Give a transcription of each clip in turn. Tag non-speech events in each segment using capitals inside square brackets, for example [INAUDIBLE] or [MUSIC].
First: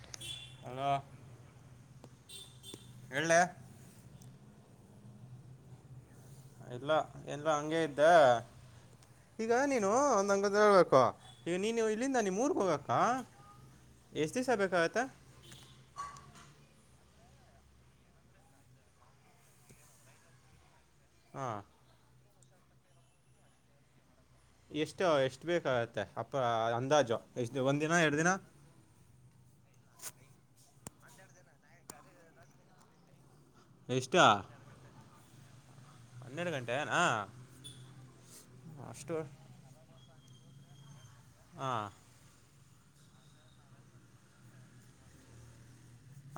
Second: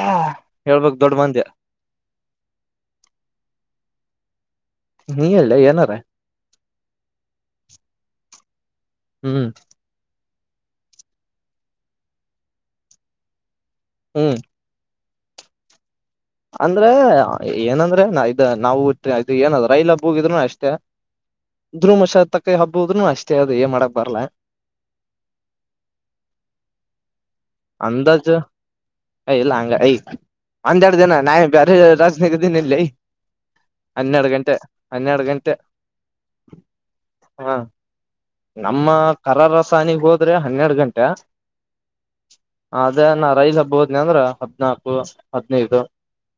ಹ ಹಲೋ ಹೇಳ್ಬಕ್ ದೊಡ್ಡ ಮಂದಿ ಹೇಳ್ ಲೆ ನೀ ಹೇಳಲೆ ಏನರ್ ಇಲ್ಲ ಎಲ್ಲ ಹಂಗೆ ಇದ್ದೆ ಹ್ಮ್ ಈಗ ನೀನು ನಂಗೊಂದ್ ಹೇಳ್ಬೇಕು ಈಗ ನೀನು ಇಲ್ಲಿಂದ ನೀ ಮೂರ್ಗ್ ಹೋಗಕ್ಕ ಎಷ್ಟು ದಿವ್ಸ ಬೇಕಾಗುತ್ತೆ ಅಂದ್ರೆ ಏನಂದ್ರೆ ಇದ ನಾವು ಇದು ಏನ ರೈಲ ಹೋಗಿದ್ರು ಅಷ್ಟೇ ಹಾಂ ಧ್ರೂಮಶತ ಕೈ ಹಬ್ಬಹುದುನು ಅಷ್ಟೇ ಅದು ಏನ್ ಮಾಡಕ್ ಬರಲ್ಲ ಎಷ್ಟು ಎಷ್ಟು ಬೇಕಾಗತ್ತೆ ಅಪ್ಪ ಅಂದಾಜು ಎಷ್ಟು ಒಂದು ದಿನ ಎರಡು ದಿನ ಅಂದಾಜು ಇಲ್ಲ ಹಂಗ ಐ ಒಂದೆರಡು ದಿನ ನಾ ಬೇರೆ ರಾಜ್ಯ ನಾಗ್ ಇದಿನ ಏನ್ ಲೆ ಎಷ್ಟು ಹನ್ನೆರಡು ಗಂಟೆ ಹನ್ನೆರಡು ಗಂಟೆ ಟ್ ಹನ್ನೆರಡು ಗಂಟೆನಾ [UNINTELLIGIBLE] ಹಾ ನಮ್ಮ ಅಷ್ಟು ಕರರಸಾನಿಗೆ ಹೋದ್ ಆದ್ರೆ ಹನ್ನೆರಡು ಗಂಟೆ ಹಾ ಅದೇ ನ ರೈಲ್ ಹಬ್ಬೋದ್ನ ಅಂದ್ರ ಹದ್ನಾಕು ಹದ್ನೈದು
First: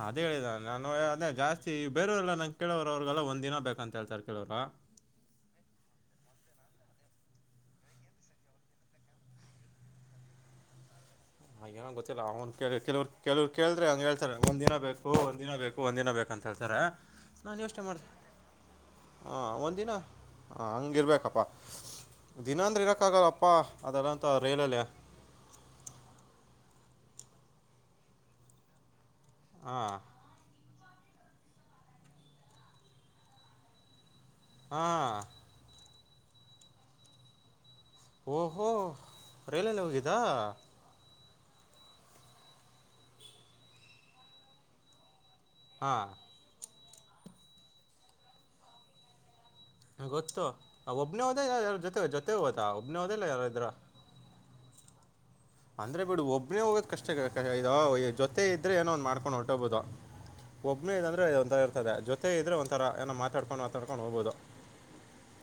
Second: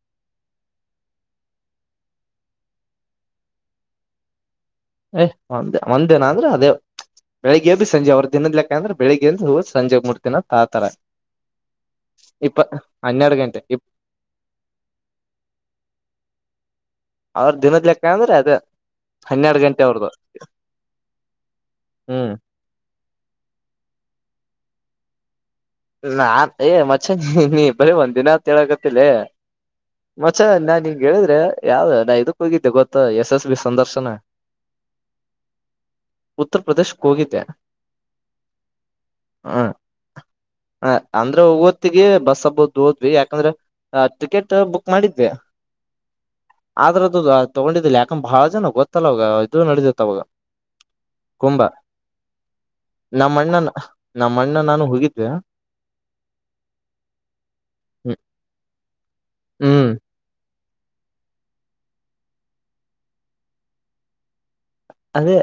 ಅದೇ ಹೇಳಿದ ನಾನು ಅದೇ ಜಾಸ್ತಿ ಬೇರವರೆಲ್ಲ ನಂಗೆ ಕೇಳೋರು ಅವ್ರಗೆಲ್ಲ ಒಂದಿನ ಬೇಕ ಅಂತ ಹೇಳ್ತರ್ ಕೆಲವ್ರು ಏ ಒಂದ್ ಒಂದ್ ದಿನ ಅಂದ್ರೆ ಅದೇ ತ್ ಬೆಳಿಗ್ಗೆಯಿಂದ ಸಂಜೆ ಅವ್ರ ದಿನದ ಲೆಕ್ಕ ಅಂದ್ರೆ ಬೆಳಗ್ಗೆ ಅ ಹ ಸಂಜೆ ಹೋಗ್ ಮುಟ್ತೀನಿ ಆ ತರ ಹಾಗೇನ ಗೊತ್ತಿಲ್ಲ ಅವ್ ಕೇಳ ಕೆಲವ್ರ್ ಕೆಲವ್ ಗಂಟೆ ಇ ಕೇಳಿದ್ರೆ ಹಂಗ ಹೇಳ್ತಾರೆ ಒಂದ ದಿನ ಬೇಕು ಒಂದಿನ ಬೇಕು ಒಂದ ದಿನ ಬೇಕು ಅಂತ ಹೇಳಿ ಹೇಳ್ತಾರೆ ಅವ್ರ ನಾನ್ ಯೋಚನೆ ದಿನದ್ ಮಾಡ್ದ ಲೆಕ್ಕ ಅಂದ್ರೆ ಅದ ಹ ಹನ್ನೆರಡು ಗಂಟೆ ಒಂದಿನ ಅವ್ರದು ಹ ಹಂಗಿರ್ಬೇಕಪ್ಪಾ ಹ್ಮ್ ದಿನ ಅಂದ್ರೆ ಇರಕ್ಕ ಆಗಲ್ಲಪ್ಪ ಅಪ್ಪಾ ಅದೆೆಲ್ಲಾಂತ ರೈಲಲ್ಲಿಯಾ ನಾನ್ ಏ ಮಚ್ಚ ನೀ ಬರೀ ಒಂದ್ ದಿನ ಅಂತ್ ಹೇಳ ಕತ್ತಿ ಲೆ ಹಾಂ ಮಚ್ಚಾ ನಾ ನಿನ್ ಕ ಹೇಳಿದ್ರೆ ಯಾವ್ದ ನಾ ಇದಕ್ಕ ಹೋಗಿದ್ದೆ ಗೊತ್ತ ಯಶಸ್ ಬಿ ಸಂದರ್ಶನ ಹಾ ಉತ್ತರ್ ಪ್ರದೇಶಕ್ ಹೋಗಿದ್ದೆ ಓಹೋ ರೈಲಲ್ಲಿ ಹೋಗಿದ್ದಾ ಹ ಅಂದ್ರೆ ಓತ್ತಿಗೆ ಬಸ್ ಹಬ್ಬದ ಓದ್ವಿ ಯಾಕಂದ್ರ ಟಿಕೆಟ್ ಬುಕ್ ಮಾಡಿದ್ವಿ ಹಾ ಆದದ್ರದದು ತಗೊಂಡಿದ್ದಿಲ್ಲ ಯಾಕಂದ ಬಾಳ ಜನ ಗೊತ್ತಲ್ಲ ಅವ ಗೊತ್ತ್ತ ಒಬ್ನ ಹೊದ ಕುಂಭ ಯಾರಾರ ಜೊತೆ ಜತೆತ ಒಬ್ನ ಹೊದೆಲ್ಲಾ ಯಾರು ಇರ ಮಣ್ಣ ನು ಹಗಿ ಅ ಅಂದ್ರೆ ಬಿಡು ಒಬ್ನೇ ಹೋಗೋದ ಕಷ್ಟ ಜೊತೆ ಇದ್ರೆ ಏನೋ ಒಂದ್ ಮಾಡ್ಕೊಂಡ್ ಹೊಟೋಗಬೋುದ ಹ್ಮ್ ಒಬ್ಮ್ಮೆ ಇದ ಅ್ರೆ ಒಂಂತರ ಇರ್ತದೆ ಜೊತೆ ಇದ್ರೆ ಒಂಥರ ಏನೋ ಮಾತಾಡ್ಕೊಂಡು ಮಾತಾಡ್ಕೊಂಡು ಹೋಗಬೋುದು ಅದೇ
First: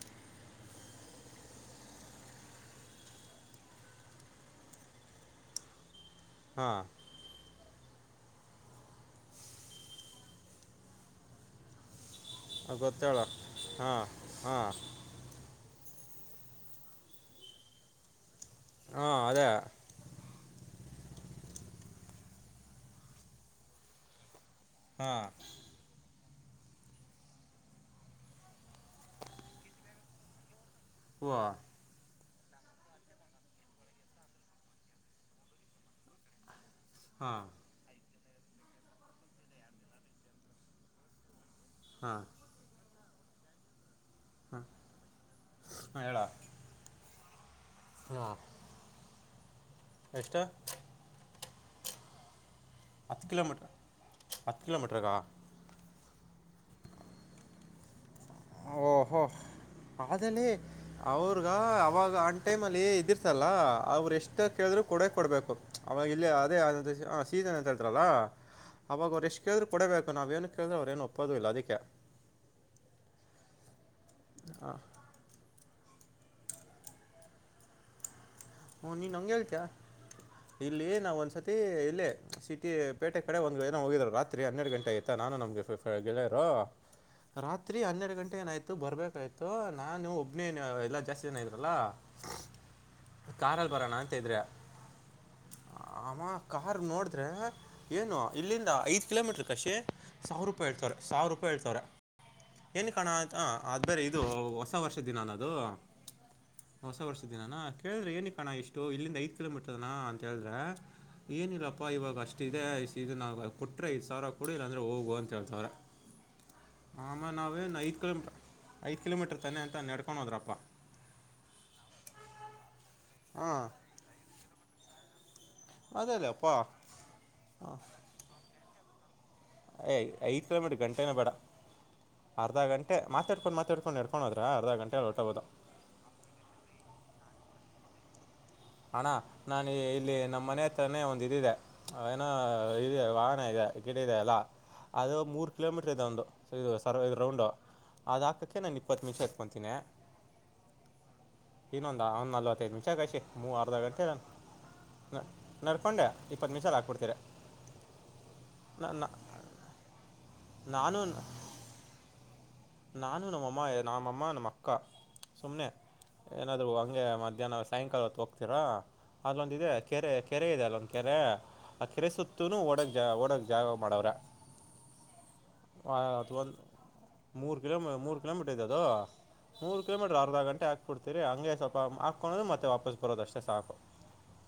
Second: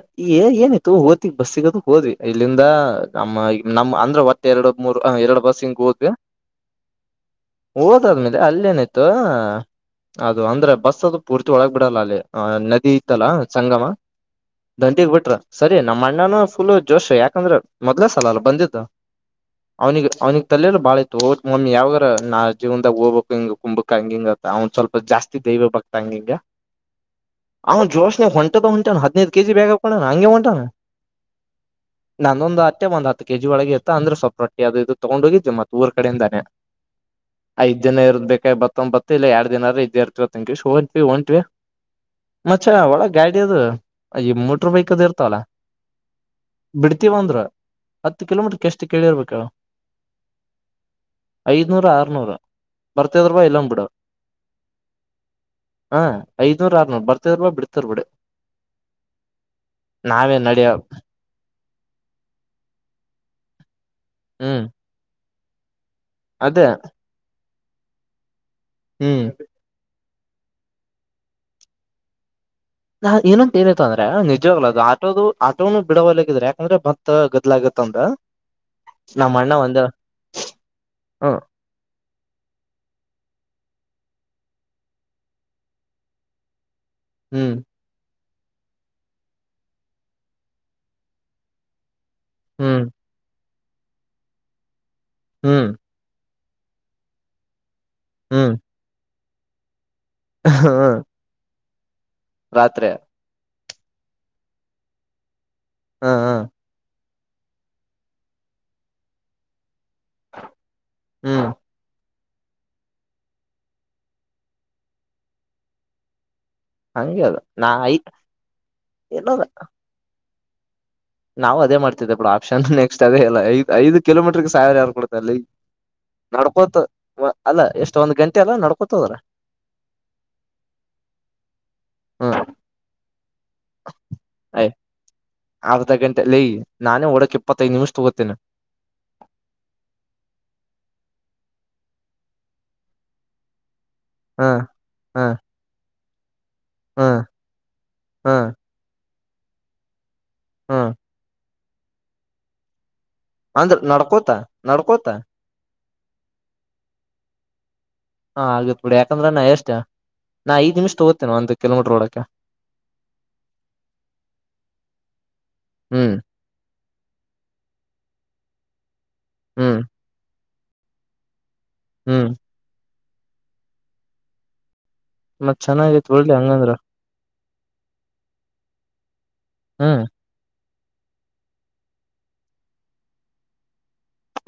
ಏನಿತ್ತು ಓದತಿ ಬಸ್ಸಿಗದು ಹೋದ್ವಿ ಇಲ್ಲಿಂದ ನಮ್ಮ ನಮ್ ಅಂದ್ರ ಒಟ್ಟ ಎರಡು ಮೂರ್ ಎರಡ್ ಬಸ್ಿಂಗ್ ಹೋದ್ವಿ ಹಾಂ ಓ ನನ್ನ ಅಲ್ಲೇಏನಾಯತ ಆ ನದಿ ಗೊತ್ತೇಳ ಇದ್ದಲಾ ಸಂಗಮ ಹಾಂ ಹಾಂ ದಂಟಿಗ್ ಬಿಟ್ರ ಸರಿಯನ ನಮ್ಮ ಅಣ್ಣಾನ ಫುಲ್ ಜೋಶ್ ಯಾಕಂದ್ರೆ ಮೊದ್ಲ ಸಲ ಅ ಬಂದತ ಹಾಂ ಅದೇ ಅವ್ನಿಗೆ ಅವ್ನಿಿಗೆ ತಲೆಲ್ಲ ಬಾಳ ಹೋ ಮಮ್ಮಿ ಯಾವ್ರ ನಾ ಜೀವನ್ದಾಗ ಹೋಗ್ಬೇಕಕ್ ಹಿಂಗ ಕು್ಬೇಕ ಹಂಗ ಹಿಂಗ ಅವ್ನ್ ಸ್ವಲ್ಪ ಹಾಂ ಜಾಸ್ತಿ ದೈವ ಬಕ್ತಾಂಗಿಂಗ ಅವ ಜೋಶ ನೀ ಹೊಂಟದ ಹೊಂಟ ಹದಿನೈದು ಕೆ ಜಿ ಬ್ಯಾಾಗಪ್್ೋಣ ಹಂಗೆ ಹೊಂಟಾನಣ ವಾ ನಂದೊಂದು್ ಅಟ್ಟೆ ಒಂದ ಹತ್ತು ಕೆಜಿ ಒಳಗೆ ಇತ್ತ ಅಂದ್ರೆ ಸ್ೊಲ್ಪೊಟ್ಟಿ ಅದು ತಗೊಂಡ್ ಹೋಗಿದ್ೆ ಮತ್ತತ್ ಊರ್ ಕಡೆಯಿಂದಾನೆ ಹಾಂ ಐದ್ ಜನ ಇರದಬೇಕು ಬತ್ತೊಂಬತ್ತ ಇ ಎರ ದಿನರ ಇದ್ದ ಇರ್ತಿವಂಗಿಂವಿ ಒಂಟಟ್ವಿ ಹಾಂ ಮ ಒಳ ಗಾಡಿಟ ಅದುು ಈ ಹಾಂ ಮೋಟ್ರ ಬೈಕ್ದ ಇರ್ತಲ್ಲ ಹಾಂ ಹೇಳ ಬಿಡ್ತಿೀವಂದ್ರ ಹತ್ತು ಹಾಂ ಕಿಲೋಮೀಟರ್ ಎಷ್ಟು ಕೇಳಿರ್ಬೇಕಳ ಎಷ್ಟು ಐದನೂರ ಆರ್ನೂರು ಹತ್ತು ಬರ್ತದ್ರ ಬ ಕಿಲೋಮೀಟ್ರ್ ಎಲ್ಲಂದ್ ಬಿಡ ಹತ್ತು ಕಿಲೋಮೀಟ್ರಗಾ ಹಾ ಐದನೂರ್ ಆರುನೂರ್ ಬರ್ತ್ ಬ ಬಿಡ್ತ್ ಬಿಡಿ ಓಹೋ ಅಲೆ ನಡಿಯ ಅವರು ಅವಾಗ ಆನ್ ಟೈಮ್ ಅಲ್ಲಿ ಇದಿರ್ತಲ್ಲ ಅವ್ರು ಎಷ್ಟ ಹ್ಮ್ ಕೇಳಿದ್ರು ಕೊಡ ಕೊಡ್ಬೇಕು [UNINTELLIGIBLE] ಅವಾಗ ಇಲ್ಲೇ ಅದೇ ಅ ಸೀಸನ್ ಹೇಳ್ತಾರಲ್ಲ ಅವಾಗ ಹ್ಮ್ ಅವ್ರು ಎಷ್ಟು ಕೇಳಿದ್ರು ಕೊಡಬೇಕು ಸೊ ನಾವೇಏನ ಕೇಳಿದ್ರೆ ಅವ್ರು ಏನು ಒಪ್ಪೋದು ಇಲ್ಲ ಅದಕ್ಕೆ [UNINTELLIGIBLE] ಅ ಅಂದ್ರೆ ನಿಜವಾಗದು ಹಾಂ ಆದು ಆಟೋ ದು ಅ ಬಿಡವಾಗಿದ್ರ ಯಾಕಂದ್ರೆ ಭಕ್ತ ಗಡ್ಲ ಆಗ್ತದಂತ ಹೂ ನೀನ್ ಹಂಗೆ ಹೇಳ್ತಿಯಯ ಇಲ್ಲಿ ನಾವ ಹ್ಮ್ ಒಂದ್ಸರ್ತಿ ಇಲ್ಲೇ ಸಿಟಿ ಪೇಟೆ ಕಡೆ ಒಂದು ಏನೋ ಹೋಗಿದರು ರಾತ್ರಿ ತ್ರಿ ಹನ್ನೆರ ಗಂಟೆ ಆಯತಾ ನಾನು ನಮ್ಗೆ ಗೆಳೆಯರರು ಹ್ಮ್ ರಾತ್ರಿ ಹನ್ನೆರಡು ಗಂಟೆ ಏನಾಯ್ತು ಬರ್ಬೇಕಾಯ್ತು ನಾನು ಒಬ್ನೇ ಎಲ್ಲಾ ಜಾಸ್ತಿ ಜನ ಇದ್ರಲ್ಲಾ ಹ್ಮ್ ಕಾರ ಅಲ್ಲಿ ಬರೋಣ ಅಂತ ಇದ್ರಿ ಹ್ಮ್ ಮಾ ಕಾರ್ ನೋಡಿದ್ರೆ ಏನು ಹ್ಮ್ ಇಲ್ಲಿಂದ ಐದು ಕಿಲೋಮೀಟರ್ ಕಷೇ ಸಾವ್ರ ಹ ರೂಪಾಯಿ ಹೇಳ್ತಾರೆ ಸಾವರ ರೂಪಾಯಿ ಹೇಳ್ತಾರೆ ರಾತ್ರಿ ಏನ್ಕ ಅಣ್ಣ ಆದರೆ ಇದು ಹೊಸ ವರ್ಷ ದಿನ ಅನ್ನದು ಹಾ ಹಾ ಹೊಸ ವರ್ಷದಿನಾನ ಹೇಳ್ರೆ ಏಣಿಕಣ ಇಷ್ಟು ಇಲ್ಲಿಂದ ಐದು ಕಿಲೋ ಮೀಟರ್ ನಾ ಅಂತ ಹೇಳಿದ್ರೆ ಹ್ಮ್ ಏನಿಲ್ಲಪ್ಪಾ ಇವಾಗ ಅಷ್ಟೇ ಷ್ಟ ಇದೆ ಇದು ನಾ ಕೊಟ್ರೆ ಐದು ಸಾವಿರ ಕೊಡಿ ಇಲ್ಲಾಂದ್ರೆ ಹೋಗು ಅಂತ ಹೇಳ್ತಾವ್ರೆ ಹಂಗೆ ಆಮೇಲೆ ಅದು ನಾ ನಾವೇನ್ ಐ ಐದು ಕಿಲೋಮೀಟಾರ್ ಐದ ಕಿಲೋಮೀಟರ್ ಏನದ ತಾನೇ ಅಂತ ನಡ್ಕೊಂಡು ಹೋದ್ರಪ್ಪ ಪ್ಪ ನಾವು ಅದೇ ಮಾಡ್ತಿದ್ದೇ ಬಿಡು ಶಣ ನೆಕ್ಸ್ಟ್ ಅದೇಲ್ಲ ಹಾಂ ಐದು ಕಿಲೋಮೀಟರ್ ಗೆ ಸಾವಿರ ಯಾರ್ಕೊಡ್ [UNINTELLIGIBLE] ಅದೇಲಪ್ಪ ನಡ್ಕೋತ ಅಲ್ಲ ಎಷ್ಟೊಂದ್ ಗಂಟೆ ಅಲ್ಲ ನಡ್ಕೋ [UNINTELLIGIBLE] ಯ ಐದ ಕಿಲೋಮೀಟರ್ ಗಂಟೆನ ಬೇಡ ಅರ್ಧ ಗಂಟೆ ಮತ್ತ ಯ್ ಹೊರ್ಟೋಗೋದು ಅರ್ಧ ಗಂಟೆ ಅಲ್ಲ ನಾನೇ ಓಡಕ್ ಇಪ್ಪತ್ತೈದ್ ನಿಮಿಷ ತೊಗೊತೀನಿ ಅಣ ನಾನು ಇಲ್ಲಿ ನಮ್ಮ್ ಮನೆ ಹತ್ರಾನೇ ಒಂದ ಇದಿದೆ ಅವ ಏನೋ ಇದೆ ವಾಹನ ಇದೆ. ಗಿಡ ಇದೆ ಅಲ್ಲ ಹ ಅದು ಹ ಮೂರು ಕಿಲೋಮೀಟರ್ ಇದೆ ಒಂದು. ಸೊ ಇದು ಸರ್ವ ಹ ರೌಂಡು ಅದು ಹ ಹಾಕಕ್ಕೆ ನಾನ ಇಪ್ಪತ್ತ ನಿಮಿಷ ಆ ತ್ತಿನಿ ಹಾ ಇನ್ನೊಂದ ಒಂದ್ ನಲವತ್ತೈದ ನಿಮಿಷ ಕಷೆ ಅಂದ್ರ ನಡ್ಕೋತ ನಡ್ಕೋತ. ಹಕೊಂಡೆ ಇಪ್ಪತ್ತ ನಿಮಿಷ್ದ್ ಲ್ಲಿ ಹಾಕ್ಬಿಡ್ತೀರಿ. ಹಾ ಆಗತ್ ಬಿಡಿ ಯಾಕಂದ್ರ ನಾ ಎಷ್ಟ ನಾ ಐದ ನಿಮಿಷ ನಾನು ತಗೋತೇನ ಒಂದು ಕಿಲೊಮೀಟರ್ ಓಡೋಕೆ. ನಾನು ನಮ್ಮ ಅಮ್ಮ ನಮ್ಮ ಅಮ್ಮ ನಮ್ಮ ಅಕ್ಕಾ ಸುಮ್ನೆ ಹ್ಮ್ ಏನಾದ್ರು ವಾಕ್ ಹಂಗೆ ಮಧ್ಯಾಹ್ನ ಸಾಯಂಕಾಲ ಹೊತ್ತ ಹೋಗ್ತೀರಾ ಅಲ್ ಒಂದ್ ಇದೆ ಹ್ಮ್ ಕೆರೆ ಕೆರೆ ಇದೆ ಅಲ್ಲ ಒಂದ ಕೆರೆ ಆ ಕೆರೆ ಹ್ಮ್ ಸುತ್ತುನು ಓಡಗ್ ಜ ಓಡಕ್ ಜಾಗ ಮಾಡವ್ರೆ. ಮತ್ ಚೆನ್ನಾಗಿತ್ ಒಡ್ಲಿ ಅದು ಒಂದು ಹಂಗಂದ್ರ. ಮೂರು ಕಿಲೋಮ್ ಮೂರ ಕಿಲೋಮೀಟರ್ ಐತಿ ಅದೂ. ಮೂರು ಹ್ಮ್ ಕಿಲೊಮೀಟರ್ ಅರ್ಧ ಗಂಟೆ ಆತ್ ಕೊಡ್ತೀರಿ ಹಂಗೆ ಸ್ವಲ್ಪ ಹಾಕೋಳೋದು ಮತ್ತೆ ವಾಪಸ್ ಬರೋದಷ್ಟೇ ಸಾಕು.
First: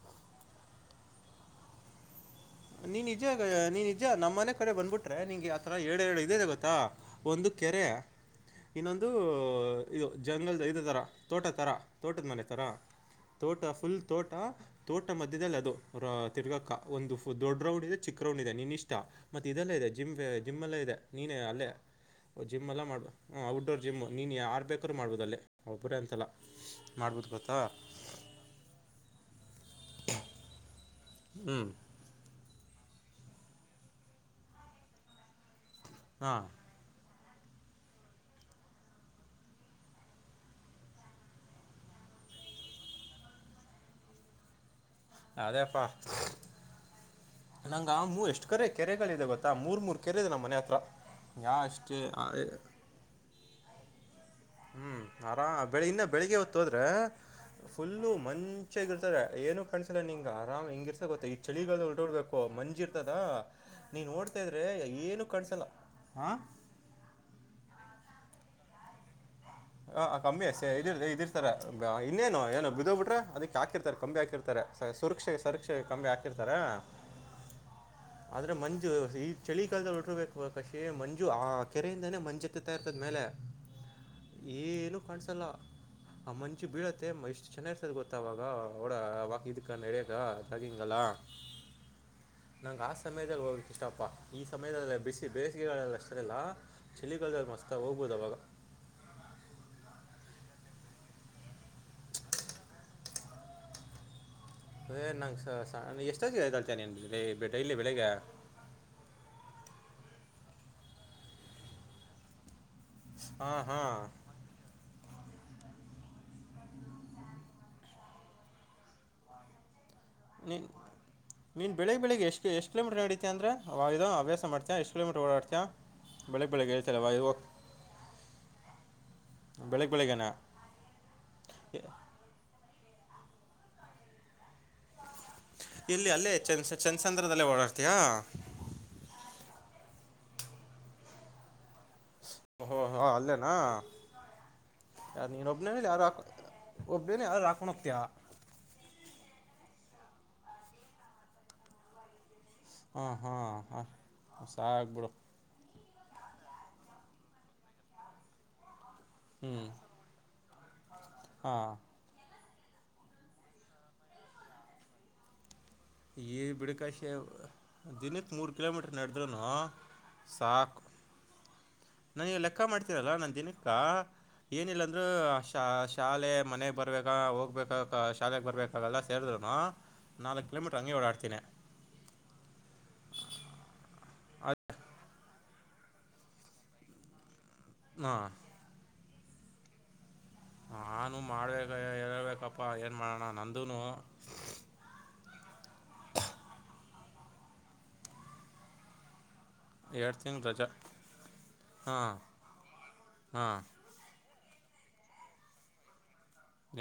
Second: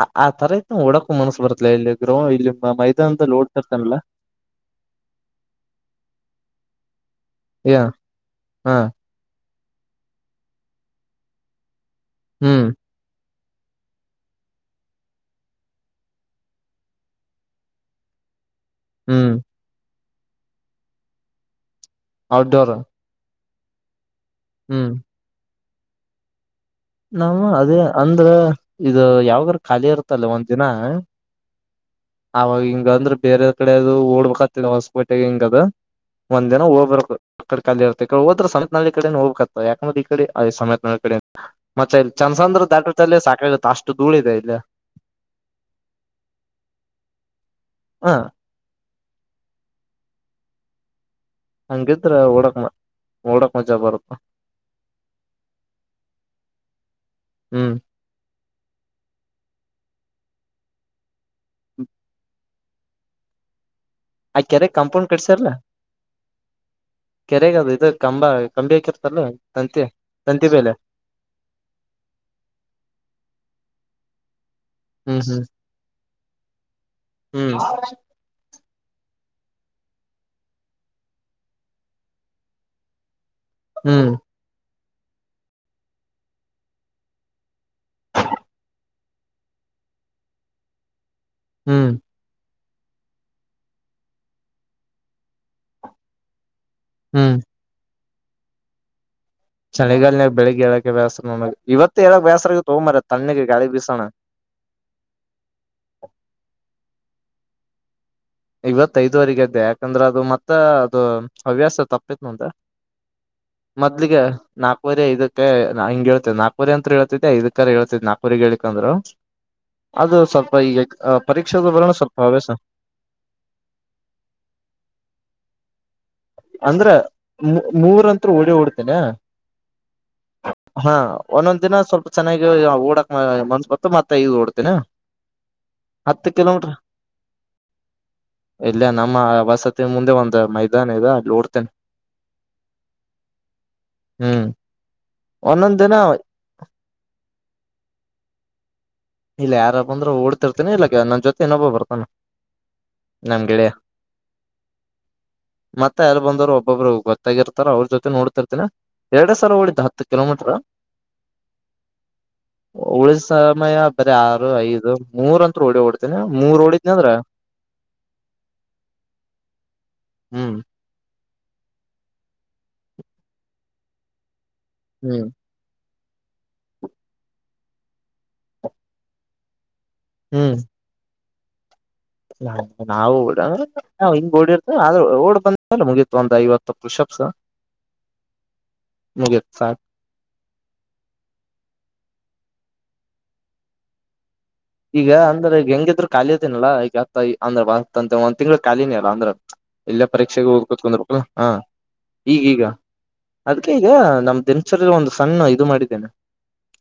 ಆ ಆತರ ಇತ್ತ್ ಅಂದ್ರ ಓಡಾಕು ಮನಸ ಬರ್ತ್ತಲ ಇಲ್ಲಿ ಇದ್ರ ಇಲ್ಲಿ ಮ- ನೀನ್ ನಿಜ ಮೈದಾನದಲ್ಲಿ ನೀನ್ ಓಡ್ತಿರ್ತಾನಲ್ಲ ನಿಜ ನಮ್ಮ ಮನೆ ಕಡೆ ಬಂದ್ಬಿಟ್ರೆ ನಿಂಗೆ ಆತರ ಏಳ್ಏಳ ಇದ ಇದೆ ಗೊತ್ತಾ ಒಂದು ಯ ಕೆರೆ ಹಾ ಇನ್ನೊಂದು ಇದು ಜಂಗಲ್ದ ಇದ ತರ ತೋಟ ತರ ತೋಟದ ಮನೆ ತರ ಹ್ಮ್ ತೋಟ ಫುಲ್ ತೋಟ ತೋಟ ಮಧ್ಯದಲ್ಲಿ ಅದು ತಿರ್ಗಾಕ್ಕ ಒಂದು ಒಂದ್ ದೊಡ್ಡ ರೌಂಡ್ ಇದೆ ಚಿಕ್ಕ್ ರೌಂಡ ಇದೆ. ನೀನ್ ಇಷ್ಟ ಹ್ಮ್ ಮತ್ತ ಇದೆಲ್ಲ ಇದೆ. ಜಿಮ್ ಜಿಮ್ಮಯಲ್ಲಾ ಇದೆ ನೀನ ಅಲ್ಲೇ ಜಿಮ್ ಔಟ್ಡೋರ್ ಎಲ್ಲಾ ಮಾಡ್ಬ ಹ ಔಟ್ಡೋರ್ ಜಿಮ್ ನೀನ ಯಾರ ಬೇಕರು ಮಾಡ್ಬುದಲ್ಲಿ. ಒಬ್ಬರೆ ಅಂತಲ್ಲ. ಮಾಡ್ಬೋದು ನಮ್ಮ ಗೊತ್ತಾ ಅದೇ ಅಂದ್ರ ಇದು ಯಾವಾಗ್ರ ಖಾಲಿ ಇರ್ತ್ತಲ್ಲ ಒಂದ್ ದಿನ ಹ್ಞೂ ಹಾಗ ಇಂಗ ಅಂದ್ರೆ ಬೇರೆ ಕಡೆ ಅದು ಓಡ್ಬೇಕಕ್ತ್ತತಿ ಹೊಸ್ಪಟೆಗೆ ಹಿಂಗ ಹಾಂ ಒಂದ್ ದಿನ ಹೋಗರ ಅ ಕಡೆ ಕಾಲಿ ಇರ್ತ ಈಡೆ ಹೋದ್ರ ಸಮೆತ್ ನಿ ಕಡೆ ಹೋಗ್ಬೇಕ ಆತ ಯಾಕಂದ್ರ ಈಡೆ ಸಮತ್ ನ ಕಡೆ [UNINTELLIGIBLE] ಮತ್ತೆ ಇಲ್ಲಿ ಚಂದಸಂದ್ರ ದಾಟ್ರ ಸಾಕಾಗತ್ತ ಅಷ್ಟು ಧೂಳ ಇದೆ ಇಲ್ಲಿ ಅದೇಪ್ಪಾ ನಂಗ ಅವ್ ಹ ಎಷ್ಟ ಕರೆ ಕೆರೆ ದೆ ಗೊತ್ತಾ ಮೂರ್ ಮೂರ್ ಕೆರೆ ಇ ನಮ್ಮ ಮನೆ ಹತ್ರ ಯಾ ಅಷ್ಟೇ ಹಂಗತ್ರ ಹೋಡೋಗುವ ನೋಡಕ್ ಮಜಾ ಬರುತ್ತ ಹ್ಮ್ ಆರಾಮ ಇನ್ನ ಬೆಳಿಗ್ಗೆ ಹೊತ್ತು ಹೋದ್ರೆ ಹ್ಮ್ ಫುಲ್ಲು ಮಂ ಹೆಚ್ಚಾಗಿ ಇರ್ತಾರೆ ಏನು ಕಿಸಸಿಲ್ಲ ನಿಂಗ ಆರಾಮ ಹಿಂಗಿರ್ಸ ಗೊತ್ತ ಚಳಿಗಾಲ ಉಟೋರ್ಬೇಕು ಮಂ ರ್ತದಾ ಆ ಕೆರೆ ಕಂಪೌಂಡ್ ಕಟ್ಸಲ್ ಹಾಂ ಕೆರೆಗೆ ಅದು ಇದು ಕಂಬ ಕಮ್ಮಿ ಆಕಿರ್ತಲ್ಲ ಹ ಕಮ್ಮಿ ಅಷ್ಟೆ ಇದ ಇದಿರ್ತಾರ ಇನ್ನೇನು ಏನು ಬಿದೋಗ್ ಬಿಟ್ರೆ ಅದಿ ಹಾಕಿರ್ತಾರ ಕಮ್ಮಿ ಹಾಕಿರ್ತಾರೆ ಹ್ಮ್ ಸುರಕ್ಷೆ ಸುರಕ್ಷೆ ಕಮ್ಮಿ ಹಾಕಿರ್ತಾರ ಹ್ಮ್ ಆದ್ರೆ ಮಂ ಈ ಚಳಿಗಾಲದಲ್ಲಿ ಉಡರ್ಬೇಕು ಕಷೇ ಮಂಜು ಆ ಕೆರೆಯಿಂದಾನೇ ಮಂಜುತ್ತತಾ ಇರ್ತದ ಮೇಲೆ ಹ್ಮ್ ಏ ಏನು ಕಾಣ್ಸಲ್ಲ ಆ ಮಂಚಿ ಬೀಳತ್ತೆ ಎಷ್ಟ್ ಚೆನ್ನಾಗಿರ್ತದ ಗೊತ್ತ ಅವಾಗ ಅವಡ ವ ಇದಕ್ಕ ನಡ್ಯಾಗ ಜಾಗಿಂಗಲ್ಲ ಹ್ಮ್ ನಂಗ ಆ ಸಮಯದಲ್ಲಿ ಹೋಗ್ಕ್ ಇಷ್ಟಪ್ಪ ಈ ಸಮಯದೆಲ್ಲ ಬಿಸಿ ಬೇಸಿಗೆಗಳೆಲ್ಲ ಅಷ್ಟರಿಲ್ಲ ಚಲಿ ಹ್ಮ್ ಕಲ್ದರ್ ಮಸ್ತ ಬದಾವಾಗ ಚಳಿಗಾಲನಯ ಬೆಳಿಗ್ ಏಳಕ್ಕೆ ವ್ಯಾಸ್ರ ನ ಇವತ್ತು ಎಳಕ್ ವ್ಯಾಸ್ರಗ ತಗೊ ಮರ ತ್ಣಿಗೆ ಗಾಳಿ ಬೀಸೋಣ ನಂಗೆ ಸ ಎಷ್ಟೊಗೆಲ್ತ ನೀನ್ ಇಲ್ಲಿ ಬೆಳಿಗ್ ಇವತ್ ಐದುವರೆಗ ಅಯಾಕಂದ್ರೆ ಅದು ಮತ್ತ ಅದು ಹವ್ಯಾಸ ತಪ್ಪಿತ್ ನಂದ ಹಾಂ ಹಾಂ ಮೊದ್ಲಿಗೆ ನಾ ನಾಪುರಿ ಇದಕ್ಕೆ ಹಂಗ ಹೇಳ್ತ್ ನಾಗಪುರಿ ಅಂತ ಹೇಳ್ತಿದ ಇದಕ್ಕ ಹೇಳ್ತತಿ ನಾಗಪೂರಿಗೆ ಹೇಳಲಿಕಂದ್ರು ಅದು ಸ್ವಲ್ಪ ನೀನು ಈಗ ಪರೀಕ್ಷಾದ ಬರಣ ಸ್ವಲ್ಪ ಹವ್ಯಾಸ ಅಂದ್ರೆ ಆ ಅಭ್ಯಾಸ ಮಾಡ್ತಾ ಎಷ್ಟ ಕಿಲೋಮೀರ್ ಓಾಡ್ತಾ ಅಂದ್ರ ಮೂರಂ ಓಡಿ ಓಡ್ತೇನ ಬೆಳಗ್ಗೆ ಬೆಳಗ್ಗೆನಾ ಹಾ ಒಂದೊಂದ್ ದಿನ ಎ- ಸ್ವಲ್ಪ ಚೆನ್ನಾಗಿ ಓಡಕ್ ಮ ಮತ್ತಐ ಓಡ್ತೇನ ಇಲ್ಲಿ ಹತ್ತು ಅಲ್ಲೇ ಚೆನ್ ಕಿಲೋಮೀಟರ್ ಚೆನ್ಸಂದ್ರದಲ್ಲೇ ಓಡಾಡ್ತೀಯಾ ಮತ್ತೆ ಮುಂದೆ ಒಂದ ಮೈದಾನ ಇದೆ [UNINTELLIGIBLE] ಓಹೋಹೋ ಅಲ್ಲೇನಾ ಹ್ಮ್ ಯಾರ ನೀನ್ ಒಬ್ಬನೇ ಒಂದೊಂದ್ ದಿನ ಯಾರು ಒಬ್ಬನೇನ ಯಾರು ಹಾಕೊಂಡ ಹೋಗ್ತಯ ಇಲ್ಲ ಯಾರ ಅಂದ್ರರು ಓಡ್ತಿರ್ತೇನ ಇಲ್ಲ ನನ್ ಜೊತೆ ಇನ್ನೊಬ್ಬ ಬರ್ತಾನ ಹಾ ಹಾ ನಮ್ ಗೆಳೆಯ ಸಾಕ್ಬಿಡು ಮತ್ತೆ ಎಲ್ಲಿ ಬಂದೋರು ಒಬ್ಬೊಬ್ರು ಗೊತ್ತಾಗಿರ್ತಾರ ಅವ್ರ ಜೊತೆ ಓಡ್ತಿರ್ತಿನಿ ಎರಡ್ ಸಾವಿರ ಓಡಿದು ಹತ್ತು ಕಿಲೋಮೀಟರ್ ಹಾ ಉಳಿದ ಸಮಯ ಆರು ಐದು ಮೂರ ಹೇ ಬಿಡು ಕಾಶಿ ದಿನಕ್ಕೆ ಮೂರು ಕಿಲೋಮೀಟರ್ ನಡೆಡ್ರು ಹ್ಮ್ ಸಾಕು ನಾನ ಲೆಕ್ಕ ಮಾಡ್ತೀರಲ್ಲ ನನ್ ದಿನಕ್ಕ ಏನಿಲ್ಲ ಅಂದ್ರೂ ಹ್ಮ್ ಶಾಲೆ ಮನೆಗೆ ಬರಬೇಕಾ ಹೋಗ್ಬೇಕ ಶಾಲೆಗೆ ಬರಬೇಕಾಗೆಲ್ಲ ಸೇರಿದ್ರುನು ಹ್ಮ್ [UNINTELLIGIBLE] ನಾವು [UNINTELLIGIBLE] ಹಾ ಹಿಂಗ ಅದು ಓಡಿರ್ತ ಆದ್ರ ಓಡ್ ಬಂದಲ್ಲ ಮುಗೀತು ಒಂದ ಐವತ್ತು ಷಪ್ಸ್ ಹಾ ಮುಗಿತ್ ಸಾಕ ನಾನು ಮಾಡ್ಬೇಕ ಹೇಳ್ಬೇಕಪ್ಪಾ ಏನ್ ಮಾಡೋಣ ನಂದನು ಈಗ ಅಂದ್ರೆ ಈಗ ಹೆಂಗಿದ್ರು ಖಾಲಿ ಇದೀನಲ್ಲಾ ಈಗ ಅತ್ತ ಅಂದ್ರ ಬತ್ ಒಂದ ತಿಂಗ್ ಖಾಲಿನನ್ರ ಅಲ್ಲ ಅಂದ್ರೆ ಎಲ್ಲ ಎರಡು ತಿಂಗ್ಳು ಪರೀಕ್ಷೆೆಗೆ ಹೋಗ ರಜೆ ಕತ್ಕೊಂಡಲ್ಲ ಹಾ ಹಾಂ ಈಗೀಗ ಹಾಂ ಅದಕ್ಕೆ ಈಗ ನಮ್ದಿನ ಒಂದು ಸಣ್ಣ ಇದು ಮಾಡಿದ್ದೇನೆ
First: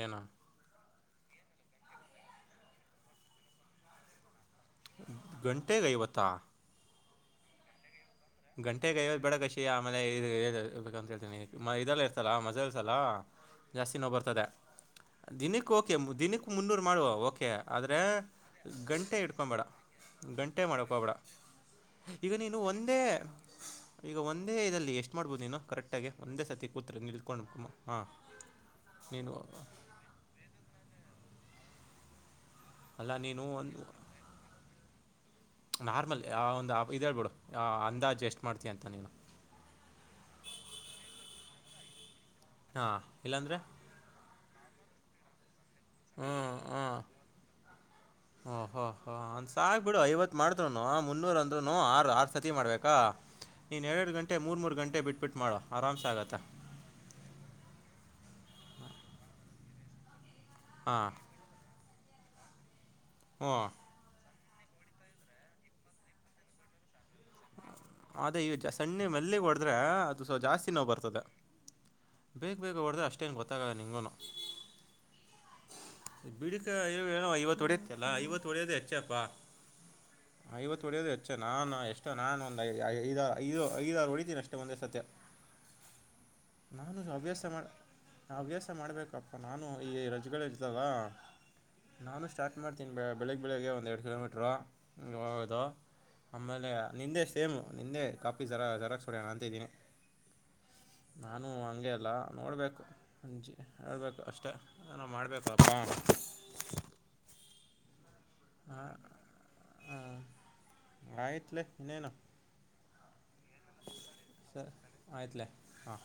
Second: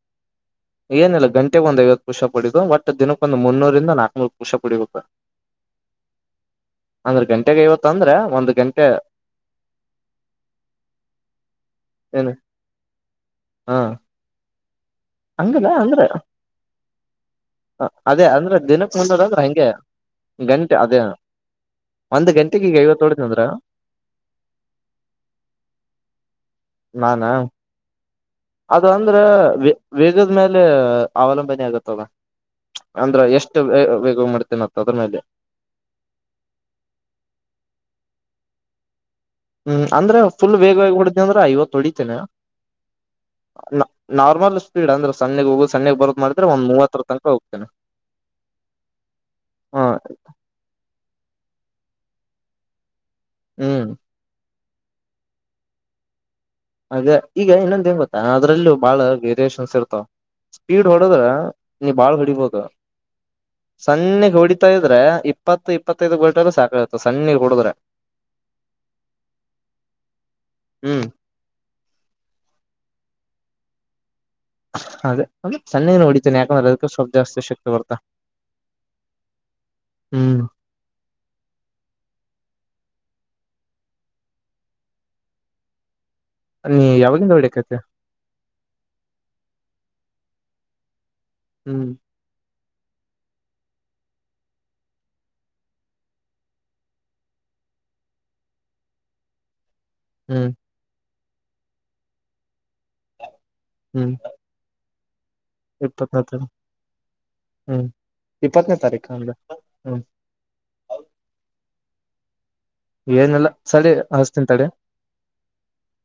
ಏನಾ ಏನಲ್ಲ ಗಂಟೆ ಒಂದ್ ಐವತ್ತು ಪುಶ್ ಅಪ್ ದಿನಕ್ಕೊಂದು ಮುನ್ನೂರಿಂದ ನಾಕನೂರ್ ಗಂಟೆಗೇ ಐವತ್ತ ಅಂದ್ರೆ ಗಂಟೆಗೇ ಐವತ್ತು ಅಂದ್ರೆ ಗಂಟೆ ಐವತ್ತು ಬೇಡ ಕಾಶಿ ಆಮೇಲೆ ಇದುಂತ ಹೇಳ್ತೀನಿ ಇದಲ್ಲ ಏನ್ ಇರ್ತಲ್ಲ ಮಸಲ್ಸ್ ಹ ಜಾಸ್ತಿ ನೋವು ಬರ್ತದೆ ಹಂಗಲ್ಲ ದಿನಕ್ಕೆ ಓಕೆ ಅಂದ್ರ ದಿನಕ್ಕೆ ಮುನ್ನೂರು ಮಾಡುವ ಓಕೆ ಆದರೆ ಅದೇ ಅಂದ್ರ ದಿನಕ್ ಗಂಟೆ ಮುನ್ನೂರ್ ಅಂದ್ರ ಇಟ್ಕೊಬೇಡ ಹಂಗೆ ಗಂಟೆ ಮಾಡ್ಕೊಬೇಡ ಒಂದ್ ಈಗ ನೀನು ಗಂಟೆಗೆ ಒಂದೇ ಐವತ್ ಹೊಡಿದ್ನಂದ್ರ ಈಗ ಒಂದೇ ಇದಲ್ಲಿ ಎಷ್ಟು ಮಾಡ್ಬೋದು ನೀನು ಕರೆಕ್ಟ್ಗೆ ಒಂದೇ ಸತಿ ನಾನ [UNINTELLIGIBLE] ಹಾ ಅದು ಅಂದ್ರೆ ವೇಗದ ಮೇಲೆ ಅವಲಂಬನೆ ಆಗತ್ತವ ಅಲ್ಲ ಅಂದ್ರೆ ನೀನು ಎಷ್ಟು ಒಂದು ವೇಗ ಮಾಡ್ತೇತಿನ್ ಅದ್ರ ಮೇಲೆ ನಾರ್ಮಲ್ ಆ ಒಂದು ಇದ್ ಹೇಳ್ಬಿಡು ಅಂದಾಜ್ ಎಸ್ಟ್ ಮಾಡ್ತ ಅಂತ ನೀನು ಹ್ಮ್ ಅಂದ್ರೆ ಫುಲ್ ವೇಗವಾಗಿ ಹೊಡ್ದ ಅಂದ್ರೆ ಐವತ್ತು ಹೊಡಿತೇನೆ ಹಾ ಇಲ್ಲಾಂದ್ರೆ ನಾರ್ಮಲ್ ಸ್ಪೀಡ್ ಅಂದ್ರೆ ಸಣ್ಣಿ ಹೋಗೊಸ್ [UNINTELLIGIBLE] ಒಂದ್ ಹ್ಞೂ ಮುವಾತ್ರತನಕ ಹೋಗ್ತೀನಿ ಓ ಹೋ ಹೋ ಅಂದ್ ಹಾಂ ನು ಆರ್ ಆರ್ ಸತಿ ಮಾಡ್ಬೇಕಾ ನೀನ್ ಹ್ಮ್ ಎರಡು ಗಂಟೆ ಮೂರ್ ಮೂರ್ ಗಂಟೆ ಬಿಟ್ಬಿಟ್ಟ ಮಾಡೋ ಆರಾಮ್ಸ ಆಗುತ್ತೆ ಅದೇ ಈಗ ಇನ್ನೊಂದ ಹೆಂಗ ಗೊತ್ತಾ ಅದ್ರಲ್ಲೂ ಬಹಳ ವೇರಿಯೇಷನ್ಸ್ ಇರ್ತಾವ ಸ್ಪೀಡ್ ಹಾಂ ಹೊಡದ್ರ ನೀ ಬಾಳ್ ಹೊಡಿಬಹುದು ಹ್ಞೂ ಸಣ್ಣಿಗ್ ಹೊಡಿ. ಪೈದ್ರೆ ಇಪ್ಪತ್ತು ಇಪ್ಪತ್ತೈದು ಗಲ್ಟ ಸಾಕಗುತ್ತೆ ಸಣ್ಣಿಗ್ ಹೊಡಿದ್ರೆ. ಆದ್ರೆ ಈ ಸಣ್ಣೆ ಮೆಲ್ಲಿಗೆ ಹೊಡದ್ರೆ ಅದು ಸೊ ಜಾಸ್ತಿ ನೋವು ಹ್ಮ್ ಬರ್ತದೆ ಬೇಗ ಬೇಗ ಹೊಡ್ದ್ರೆ ಅಷ್ಟೇನು ಗೊತ್ತಾಗಲ್ಲ ನಿಂಗೂನು ಅದೇ ಅಂದ್ರೆ ಸಣ್ಣನ ಹೊಡಿತೇನೆ ಬಿಡಿಕ ಯಾಕಂದ್ರೆ ಅದಕ್ಕೆ ಸ್ವಲ್ಪ ಜಾಸ್ತಿ ಐವತ್ತು ಶಕ್ತಿ ಹೊಡೆಯತ್ತ ಬರ್ತಾ ಅಲ್ಲ ಐವತ್ತು ಒಡೆಯೋದು ಹೆಚ್ಚಪ್ಪಾ ಹ್ಮ್ ಐವತ್ತು ಒಡೆಯೋದು ಹೆಚ್ಚ ನಾನು ಎಷ್ಟ ಸೊ ನಾನು ಐದ ಐದು ಐದಾರು ಹೊಡಿತೀನಿ ಅಷ್ಟೇ ಒಂದೇ ಸತಿ ನೀ ನಾನು ಯಾವಾಗಿಂದ ಹವ್ಯಾಸ ಮಾಡ್ ಹೊಡಿಯಕೈತಿ ಹವ್ಯಾಸ ಮಾಡ್ಬೇಕಪ್ಪ ನಾನು [UNINTELLIGIBLE] ಹ್ಮ್ ನಾನು ಸ್ಟಾರ್ಟ್ ಮಾಡ್ತೀನಿ ಬೆಳಿಗ್ಗೆ ಬೆಳಿಗ್ಗೆ ಒಂದ ಎರಡು ಕಿಲೋಮೀಟರು ಹೋಗೋದು ಆಮೇಲೆ ನಿಂದೆಷ್ಟು ಸೇಮ್ ನಿನ್ನೆ ಕಾಫಿ ಜರ ಜಝರಾಕ್ಸ್ ಹೊಡಿಯೋಣ ಅಂತ ಇದೀನಿ ಹ್ಮ್ ನಾನು ಹಂಗಗೆ ಅಲ್ಲ ನೋಡ್ಬೇಕು ಅಂಜಿ. ಆಗ್ಬೇಕು ಅಷ್ಟೇ ನಾನು ಮಾಡಬೇಕು ಇಪ್ಪತ್ ಆತೆ ಹ್ಮ್ ಇಪ್ಪತ್ತನೇ ಹಾಂ ತಾರೀಕ ಅಂದ್ರ ಹ್ಮ ಆಯ್ತಲೇ ಇನ್ನೇನು ಏನೆಲ್ಲ ಸರಿ ಹಚ್ತಿನಿ ತಡಿ ಸರಿ ಆಯ್ತಲೇ ಹಾಂ